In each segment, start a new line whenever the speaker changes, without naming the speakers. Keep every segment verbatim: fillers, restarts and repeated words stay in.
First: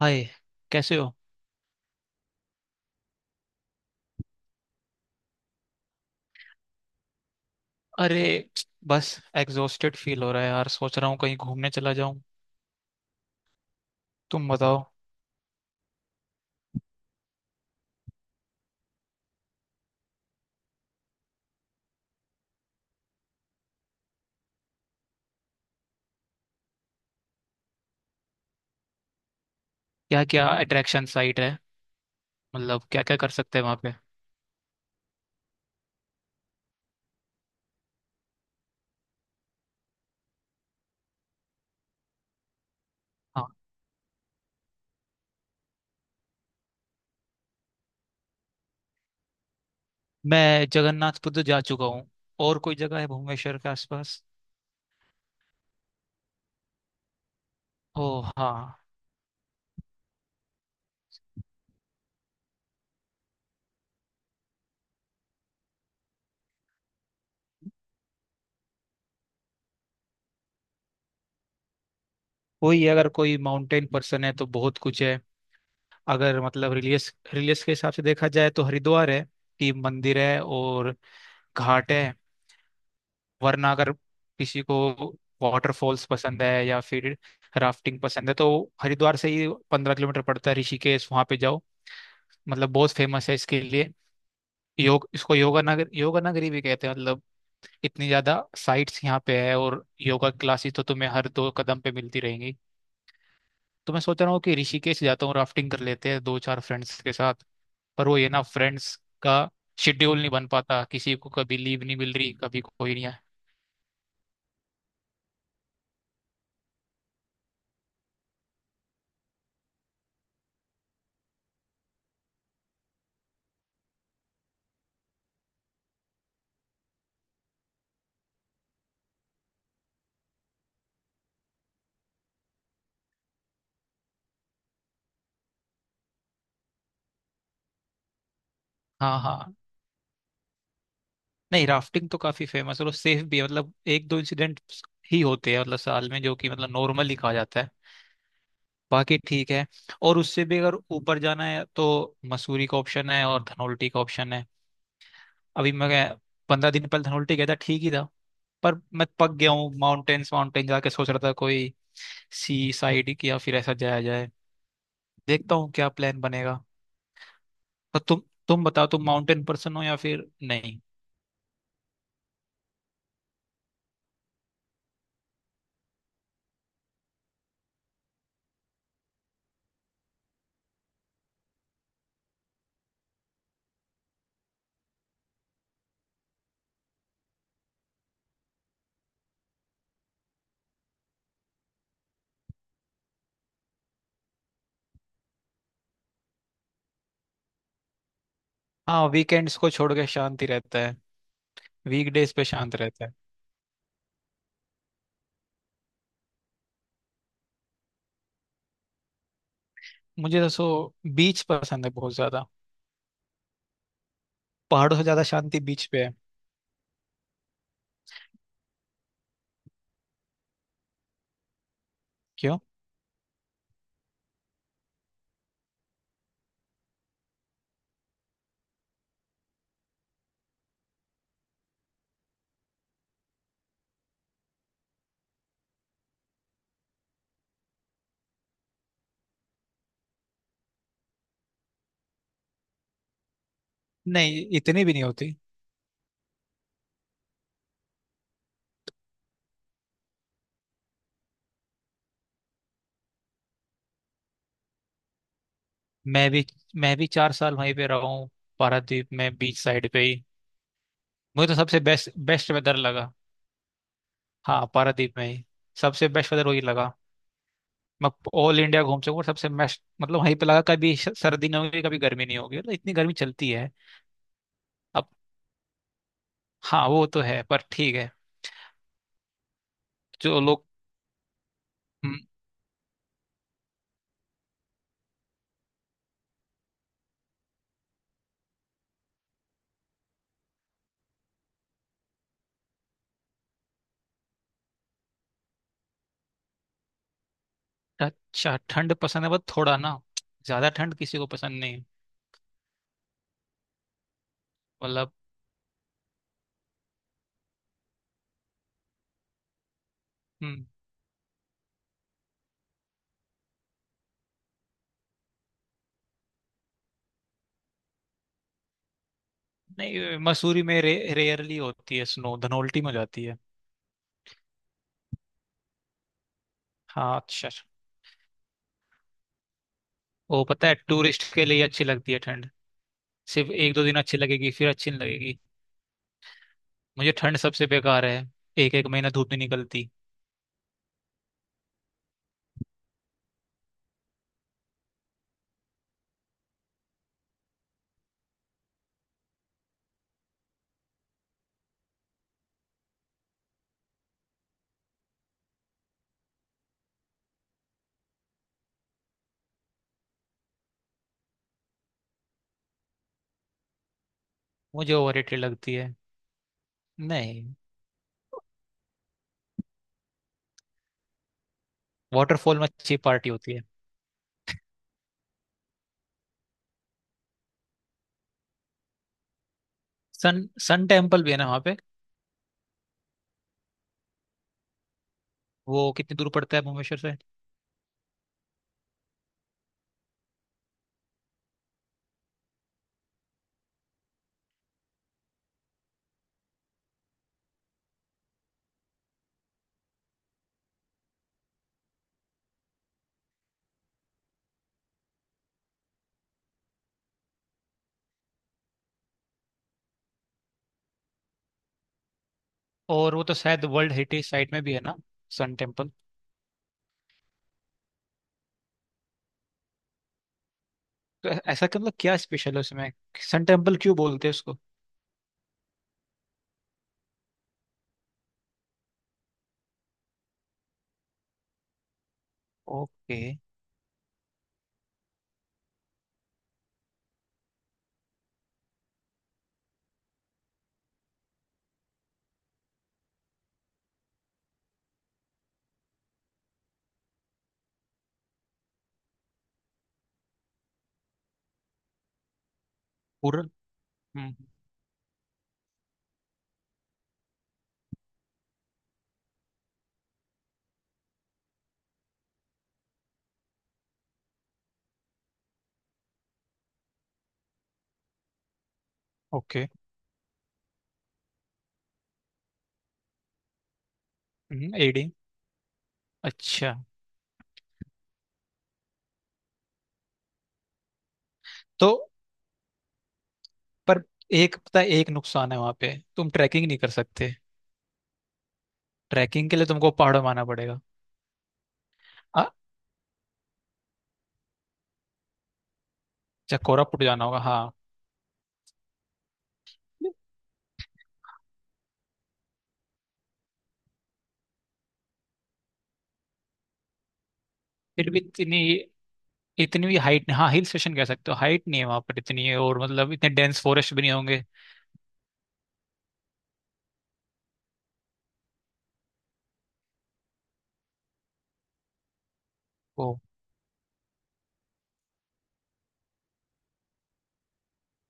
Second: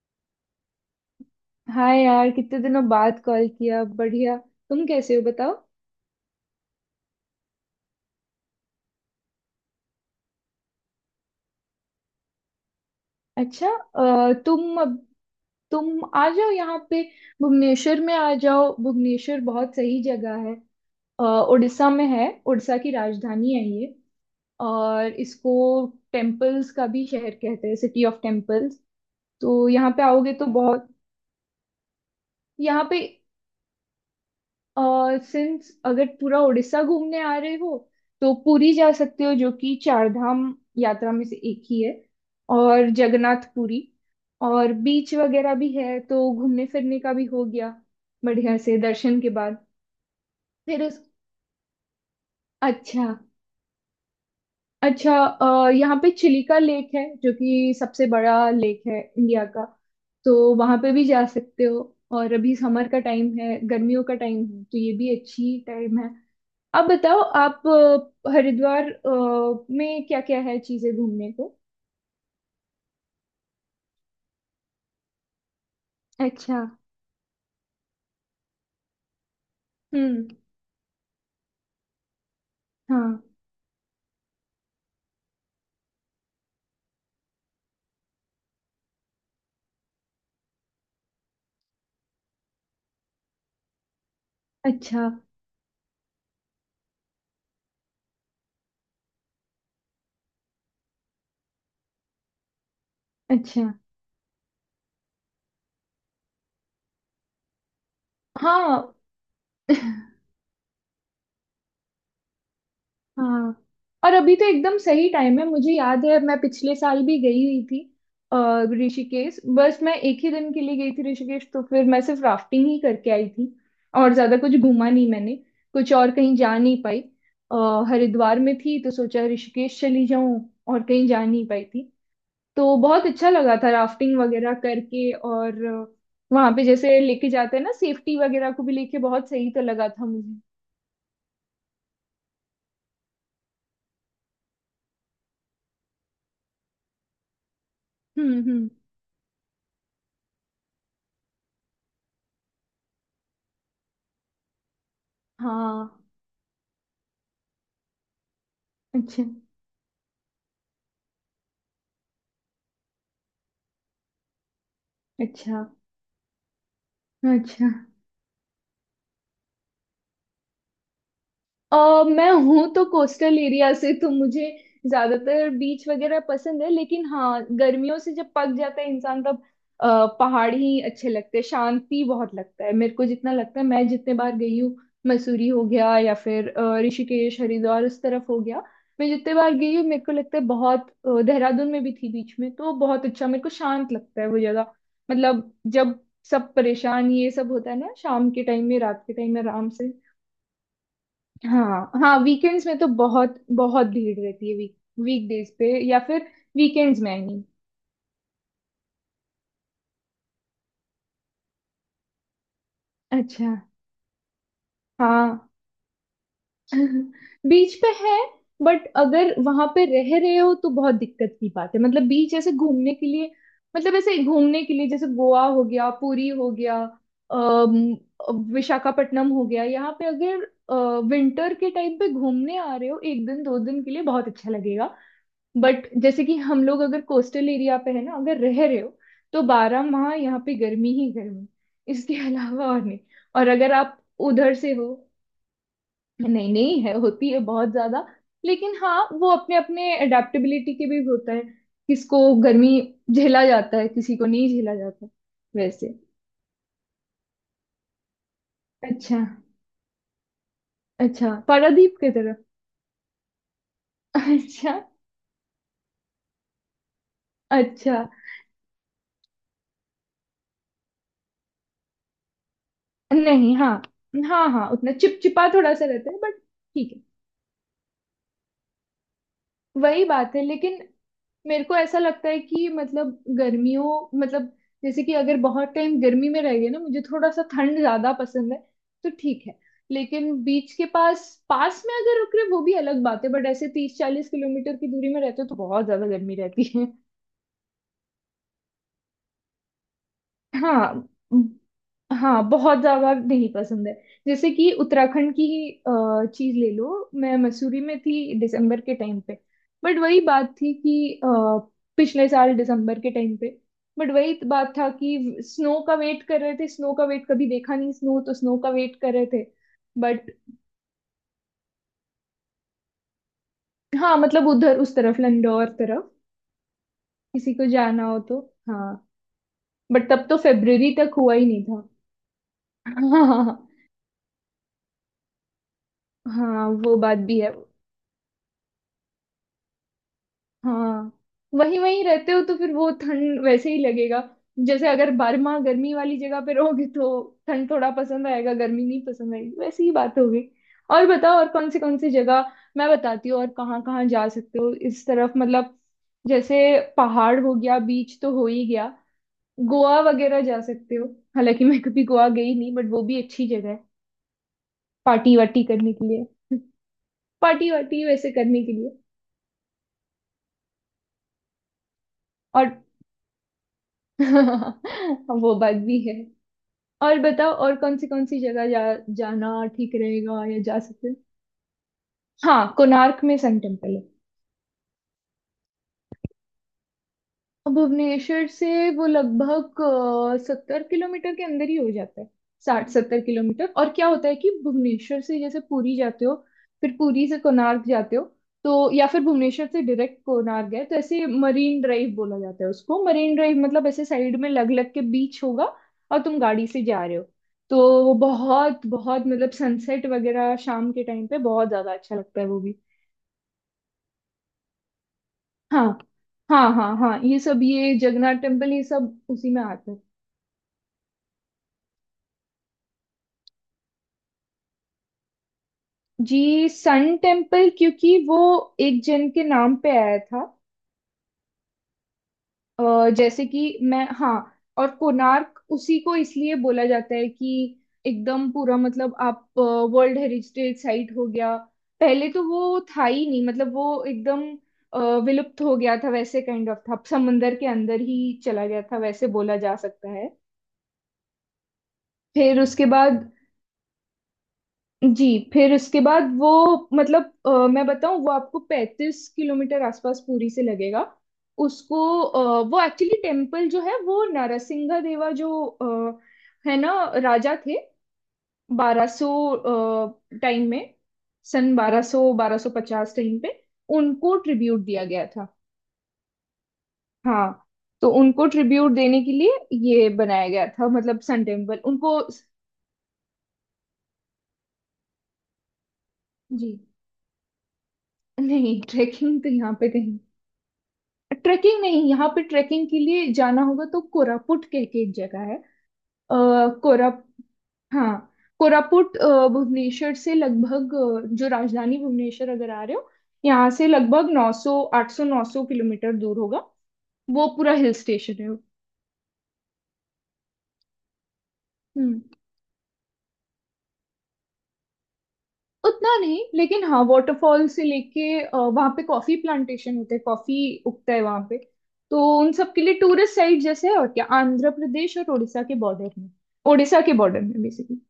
हाय। कैसे हो।
हाय यार, कितने दिनों बाद कॉल किया। बढ़िया। तुम कैसे हो बताओ।
अरे, बस एग्जॉस्टेड फील हो रहा है यार। सोच रहा हूँ कहीं घूमने चला जाऊं।
अच्छा, अ,
तुम
तुम
बताओ।
अब, तुम आ जाओ यहाँ पे, भुवनेश्वर में आ जाओ। भुवनेश्वर बहुत सही जगह है। अ, उड़ीसा में है, उड़ीसा की राजधानी है ये। और इसको टेम्पल्स का भी शहर कहते हैं, सिटी ऑफ टेम्पल्स। तो यहाँ पे
क्या
आओगे तो
क्या
बहुत।
अट्रैक्शन साइट है।
यहाँ
मतलब
पे,
क्या क्या कर सकते हैं वहाँ पे।
और सिंस अगर पूरा उड़ीसा घूमने आ रहे हो तो पुरी जा सकते हो, जो कि चार धाम यात्रा में से एक ही है, और जगन्नाथ
हाँ।
पुरी। और बीच वगैरह भी है तो घूमने फिरने का भी हो गया बढ़िया से, दर्शन के बाद।
मैं
फिर उस।
जगन्नाथपुरी जा चुका हूँ। और कोई जगह
अच्छा।
है भुवनेश्वर के आसपास।
अच्छा, अ, यहाँ पे चिलिका लेक है जो कि
ओ।
सबसे बड़ा लेक
हाँ।
है इंडिया का। तो वहां पे भी जा सकते हो। और अभी समर का टाइम है, गर्मियों का टाइम है, तो ये भी अच्छी टाइम है। आप बताओ, आप। अ, हरिद्वार अ, में क्या क्या है चीजें घूमने को।
वही, अगर कोई माउंटेन पर्सन है तो बहुत कुछ है। अगर
अच्छा।
मतलब रिलीजियस रिलीजियस के हिसाब से देखा जाए तो हरिद्वार है कि मंदिर
हम्म।
है और घाट है।
हाँ।
वरना अगर किसी को वाटरफॉल्स पसंद है या फिर राफ्टिंग पसंद है तो हरिद्वार से ही पंद्रह किलोमीटर पड़ता है ऋषिकेश, वहाँ पे जाओ। मतलब बहुत फेमस है इसके लिए। योग,
अच्छा।
इसको योगा नगर, योगा नगरी भी कहते हैं, मतलब इतनी ज्यादा साइट्स यहाँ पे है और योगा क्लासेस तो तुम्हें हर दो कदम पे मिलती रहेंगी।
अच्छा।
तो मैं सोच रहा हूँ कि ऋषिकेश जाता हूँ, राफ्टिंग कर लेते हैं दो चार फ्रेंड्स के साथ। पर वो ये ना,
हाँ।
फ्रेंड्स का शेड्यूल नहीं बन पाता, किसी को कभी लीव नहीं मिल रही, कभी कोई नहीं है।
हाँ, और अभी तो एकदम सही टाइम है। मुझे याद है, मैं पिछले साल भी गई हुई थी। अ, ऋषिकेश, बस मैं एक ही दिन के लिए गई थी ऋषिकेश, तो फिर मैं सिर्फ राफ्टिंग ही करके आई थी। और ज्यादा कुछ घूमा नहीं मैंने। कुछ और कहीं जा नहीं पाई। अ, हरिद्वार में थी तो सोचा ऋषिकेश चली जाऊं, और कहीं जा नहीं पाई थी। तो बहुत अच्छा लगा था राफ्टिंग वगैरह करके। और वहां पे जैसे लेके जाते हैं ना, सेफ्टी वगैरह को भी लेके,
हाँ,
बहुत सही
हाँ।
तो लगा था मुझे।
नहीं, राफ्टिंग तो काफी फेमस है और सेफ भी है, मतलब एक दो इंसिडेंट ही होते हैं मतलब साल में, जो कि मतलब नॉर्मल ही कहा जाता है।
हम्म। हम्म।
बाकी ठीक है। और उससे भी अगर ऊपर जाना है तो मसूरी का ऑप्शन है और धनौल्टी का ऑप्शन है। अभी
हाँ।
मैं पंद्रह दिन पहले धनौल्टी गया था, ठीक ही था। पर मैं
अच्छा।
पक गया हूँ माउंटेन्स माउंटेन जाके सोच रहा था कोई सी साइड की या फिर ऐसा जाया जाए। देखता
अच्छा।
हूँ क्या प्लान बनेगा।
अच्छा।
तो तुम तुम बताओ, तुम माउंटेन पर्सन हो या फिर नहीं।
अ मैं हूँ तो कोस्टल एरिया से, तो मुझे ज्यादातर बीच वगैरह पसंद है। लेकिन हाँ, गर्मियों से जब पक जाता है इंसान, तब अ, पहाड़ ही अच्छे लगते हैं। शांति बहुत लगता है मेरे को, जितना लगता है मैं जितने बार गई हूँ। मसूरी हो गया, या फिर अ, ऋषिकेश, हरिद्वार, उस तरफ हो गया। मैं जितने बार गई हूँ मेरे को लगता है बहुत। अ, देहरादून में भी थी बीच में, तो बहुत अच्छा मेरे को शांत लगता है वो जगह। मतलब जब सब परेशान ये सब होता है ना, शाम के टाइम में, रात
हाँ,
के टाइम में
वीकेंड्स
आराम
को
से।
छोड़ के शांति रहता है।
हाँ। हाँ,
वीकडेज पे
वीकेंड्स
शांत
में तो
रहता है।
बहुत बहुत भीड़ रहती है। वीक वीकडेज पे, या फिर वीकेंड्स में, आई मीन।
मुझे दसो बीच पसंद है बहुत ज्यादा।
अच्छा।
पहाड़ों से ज्यादा
हाँ।
शांति बीच पे है।
बीच पे है। बट अगर वहां पे रह रहे हो तो बहुत दिक्कत की बात है, मतलब बीच ऐसे
क्यों?
घूमने के लिए। मतलब ऐसे घूमने के लिए, जैसे गोवा हो गया, पुरी हो गया, अम, विशाखापट्टनम हो गया, यहाँ पे अगर विंटर के टाइम पे घूमने आ रहे हो एक दिन दो दिन के लिए, बहुत अच्छा लगेगा। बट जैसे कि हम लोग, अगर कोस्टल एरिया पे है ना, अगर रह रहे हो, तो बारह माह यहाँ पे गर्मी ही गर्मी। इसके अलावा और नहीं। और अगर आप
नहीं,
उधर से
इतनी
हो।
भी नहीं होती।
नहीं नहीं, है, होती है बहुत ज्यादा, लेकिन हाँ वो अपने अपने अडेप्टेबिलिटी के भी होता है। किसको गर्मी झेला जाता है, किसी को नहीं झेला जाता वैसे।
मैं भी मैं भी चार साल वहीं पे रहा हूँ, पारादीप
अच्छा।
में, बीच साइड पे ही।
अच्छा,
मुझे तो सबसे
पारादीप की
बेस्ट
तरफ।
बेस्ट वेदर लगा। हाँ,
अच्छा।
पारादीप में ही सबसे बेस्ट वेदर वही लगा।
अच्छा।
मैं ऑल इंडिया घूम सकूँ, सबसे बेस्ट मतलब वहीं पे लगा। कभी श- सर्दी नहीं होगी, कभी गर्मी नहीं होगी, मतलब इतनी गर्मी चलती
नहीं, हाँ।
है।
हाँ हाँ, उतना
अब,
चिपचिपा थोड़ा सा रहता है, बट
हाँ
ठीक है।
वो तो है पर ठीक है।
वही बात है,
जो लोग।
लेकिन मेरे को ऐसा
हम्म,
लगता है कि, मतलब गर्मियों, मतलब जैसे कि अगर बहुत टाइम गर्मी में रह गए ना, मुझे थोड़ा सा ठंड ज्यादा पसंद है, तो ठीक है। लेकिन बीच के पास पास में अगर रुक रहे वो भी अलग बात है, बट ऐसे तीस चालीस किलोमीटर की दूरी में रहते हो तो बहुत ज्यादा गर्मी रहती है।
अच्छा, ठंड पसंद है बस थोड़ा ना, ज्यादा ठंड
हाँ।
किसी को पसंद नहीं।
हाँ, बहुत ज्यादा नहीं पसंद है। जैसे कि
मतलब
उत्तराखंड की ही अ, चीज ले लो, मैं मसूरी में थी दिसंबर के टाइम पे। बट वही बात
हम्म,
थी कि, अ, पिछले साल दिसंबर के टाइम पे। बट वही त- बात था कि स्नो का वेट कर रहे थे, स्नो का वेट कभी देखा नहीं स्नो, तो स्नो का वेट कर रहे थे।
नहीं,
बट
मसूरी में रे, रेयरली होती है स्नो, धनौल्टी में हो जाती है।
हाँ मतलब उधर, उस तरफ, लंडौर तरफ
हाँ। अच्छा।
किसी को जाना हो तो। हाँ, बट तब तो
वो पता है,
फेब्रुवरी तक
टूरिस्ट
हुआ
के
ही
लिए
नहीं था।
अच्छी लगती है ठंड।
हाँ
सिर्फ
हाँ।
एक दो दिन अच्छी लगेगी, फिर अच्छी नहीं लगेगी।
हाँ, वो
मुझे
बात
ठंड
भी है।
सबसे बेकार है। एक एक महीना धूप नहीं निकलती।
हाँ, वहीं वहीं रहते हो तो फिर वो ठंड वैसे ही लगेगा। जैसे अगर बारह माह गर्मी वाली जगह पे रहोगे, तो ठंड थोड़ा पसंद आएगा, गर्मी नहीं पसंद आएगी, वैसी ही बात होगी। और बताओ, और कौन से कौन सी जगह मैं बताती हूँ और कहाँ कहाँ जा सकते हो इस तरफ, मतलब जैसे पहाड़ हो गया, बीच तो हो ही गया। गोवा वगैरह जा सकते हो, हालांकि मैं कभी गोवा गई नहीं, बट वो भी अच्छी जगह है,
मुझे
पार्टी
ओवररेटेड
वार्टी
लगती
करने
है।
के लिए।
नहीं,
पार्टी वार्टी वैसे करने के लिए।
वाटरफॉल में
और
अच्छी पार्टी होती है।
वो बात भी है। और बताओ, और कौन सी कौन सी जगह जा, जाना ठीक रहेगा,
सन
या जा
सन
सकते हैं?
टेम्पल भी है ना वहाँ पे।
हाँ, कोणार्क में सन टेम्पल है।
वो कितनी दूर पड़ता है भुवनेश्वर से।
भुवनेश्वर से वो लगभग सत्तर किलोमीटर के अंदर ही हो जाता है। साठ सत्तर किलोमीटर, और क्या होता है कि भुवनेश्वर से जैसे पुरी जाते हो, फिर पुरी से कोणार्क जाते हो, तो, या फिर भुवनेश्वर से डायरेक्ट कोणार्क गए, तो ऐसे मरीन ड्राइव बोला जाता है उसको, मरीन ड्राइव मतलब ऐसे साइड में लग लग के बीच होगा और तुम गाड़ी से जा रहे हो, तो वो बहुत बहुत, मतलब सनसेट वगैरह शाम के टाइम पे बहुत ज्यादा अच्छा लगता है वो भी।
और वो तो शायद वर्ल्ड हेरिटेज साइट में भी है ना, सन
हाँ।
टेम्पल।
हाँ हाँ हाँ, ये सब, ये जगन्नाथ टेम्पल ये सब उसी में आता है।
तो ऐ- ऐसा क्या, मतलब क्या स्पेशल है उसमें, सन टेम्पल क्यों बोलते हैं उसको।
जी, सन टेम्पल क्योंकि वो एक जन के नाम पे आया था। अ,
ओके।
जैसे कि मैं, हाँ। और कोणार्क उसी को इसलिए बोला जाता है कि एकदम पूरा, मतलब आप वर्ल्ड हेरिटेज साइट हो गया। पहले तो वो था ही नहीं, मतलब वो एकदम अ, विलुप्त हो गया था वैसे, काइंड ऑफ, था समंदर के अंदर ही चला गया था वैसे बोला जा सकता है। फिर उसके बाद।
पूरा। हम्म।
जी। फिर उसके बाद वो, मतलब अ, मैं बताऊं, वो आपको पैंतीस किलोमीटर आसपास पुरी से लगेगा। उसको अ, वो एक्चुअली टेम्पल जो है वो नरसिंह देवा जो अ, है ना, राजा थे, बारह सौ
ओके।
टाइम में, सन बारह सौ, बारह सौ पचास टाइम पे उनको ट्रिब्यूट
एडी,
दिया गया था।
अच्छा।
हाँ। तो उनको ट्रिब्यूट देने के लिए ये बनाया गया था, मतलब सन टेम्पल,
तो
उनको।
पर एक पता है, एक नुकसान है वहां पे, तुम ट्रैकिंग
जी।
नहीं कर सकते।
नहीं ट्रेकिंग तो
ट्रैकिंग के लिए
यहाँ पे
तुमको
कहीं,
पहाड़ों में आना पड़ेगा।
ट्रेकिंग नहीं यहाँ पे,
हाँ।
ट्रेकिंग के लिए जाना होगा तो कोरापुट कह के एक जगह है।
अच्छा,
आ,
कोरापुट
कोरा।
जाना होगा, हाँ।
हाँ कोरापुट, अ, भुवनेश्वर से लगभग, अ, जो राजधानी भुवनेश्वर अगर आ रहे हो, यहाँ से लगभग नौ सौ आठ सौ नौ सौ किलोमीटर दूर होगा। वो पूरा हिल
फिर भी
स्टेशन है।
इतनी, इतनी भी हाइट, हाँ हिल स्टेशन कह सकते हो, हाइट नहीं है वहां पर
हम्म।
इतनी, है और मतलब इतने डेंस फॉरेस्ट भी नहीं होंगे।
उतना नहीं, लेकिन हाँ वाटरफॉल से लेके, अ, वहाँ पे कॉफी प्लांटेशन होते हैं, कॉफी उगता है वहाँ पे। तो उन सब के लिए
वो
टूरिस्ट साइट जैसे है, और क्या, आंध्र प्रदेश और उड़ीसा के बॉर्डर में, उड़ीसा के बॉर्डर में बेसिकली।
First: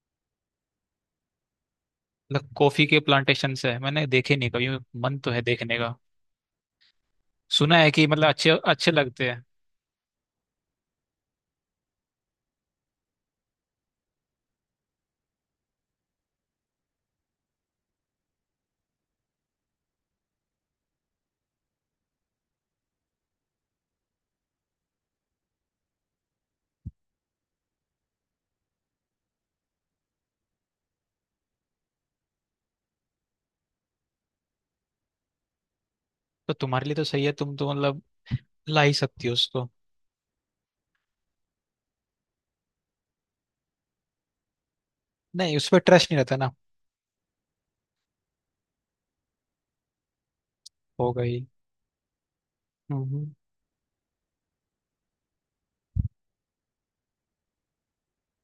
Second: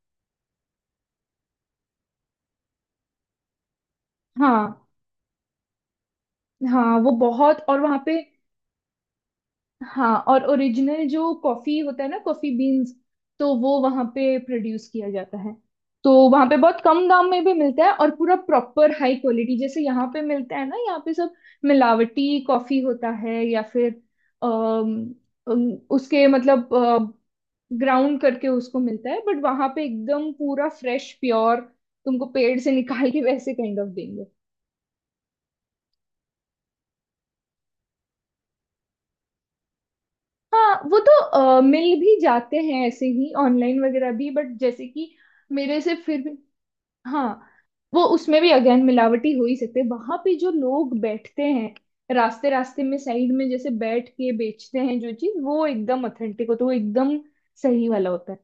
मतलब कॉफी के प्लांटेशन है, मैंने देखे नहीं कभी,
हाँ।
मन तो है देखने का।
हाँ वो बहुत,
सुना
और
है
वहाँ
कि
पे।
मतलब अच्छे अच्छे लगते हैं।
हाँ, और ओरिजिनल जो कॉफी होता है ना, कॉफी बीन्स, तो वो वहाँ पे प्रोड्यूस किया जाता है। तो वहाँ पे बहुत कम दाम में भी मिलता है, और पूरा प्रॉपर हाई क्वालिटी, जैसे यहाँ पे मिलता है ना, यहाँ पे सब मिलावटी कॉफी होता है, या फिर अम, अम, उसके मतलब ग्राउंड करके उसको मिलता है, बट वहाँ पे एकदम पूरा फ्रेश प्योर, तुमको पेड़ से निकाल के वैसे काइंड ऑफ देंगे।
तो तुम्हारे लिए तो सही है, तुम तो मतलब ला ही सकती हो उसको।
हाँ वो तो अ, मिल भी जाते हैं ऐसे ही ऑनलाइन वगैरह भी, बट जैसे कि
नहीं, उस पर
मेरे से
ट्रस्ट नहीं
फिर भी,
रहता ना।
हाँ वो उसमें भी अगेन मिलावटी हो ही सकते, वहां पे जो लोग
होगा
बैठते हैं रास्ते रास्ते में
ही।
साइड में जैसे बैठ के बेचते हैं जो चीज, वो एकदम ऑथेंटिक होता है, वो एकदम सही वाला होता है।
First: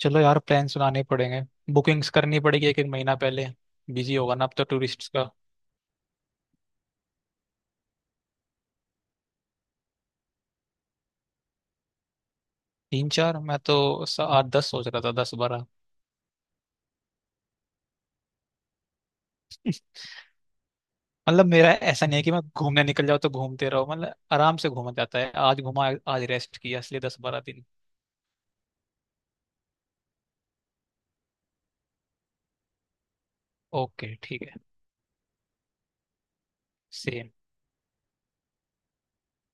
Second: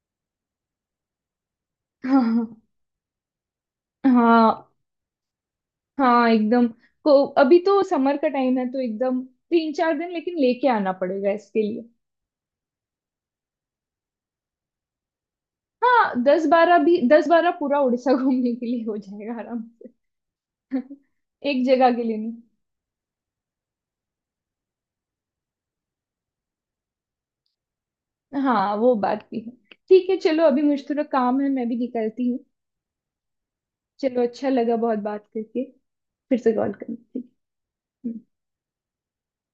चलो यार, प्लान सुनाने पड़ेंगे, बुकिंग्स करनी
हाँ
पड़ेगी एक एक महीना पहले। बिजी होगा ना अब तो
हाँ
टूरिस्ट का।
हाँ, एकदम। को अभी तो समर का टाइम है, तो एकदम तीन चार दिन लेकिन लेके आना पड़ेगा इसके लिए।
तीन चार, मैं तो स- आठ दस सोच रहा था, दस बारह।
हाँ, दस बारह भी, दस बारह पूरा उड़ीसा घूमने के लिए हो जाएगा आराम।
मतलब
एक
मेरा
जगह के
ऐसा नहीं
लिए
है कि मैं
नहीं।
घूमने निकल जाऊँ तो घूमते रहो, मतलब आराम से घूमा जाता है, आज घूमा आज रेस्ट किया, इसलिए दस बारह दिन।
हाँ, वो बात भी है। ठीक है, चलो अभी मुझे थोड़ा काम है, मैं भी निकलती हूँ।
ओके,
चलो,
ठीक
अच्छा
है।
लगा बहुत बात करके। फिर से कॉल करना, ठीक
सेम।
है। हम्म।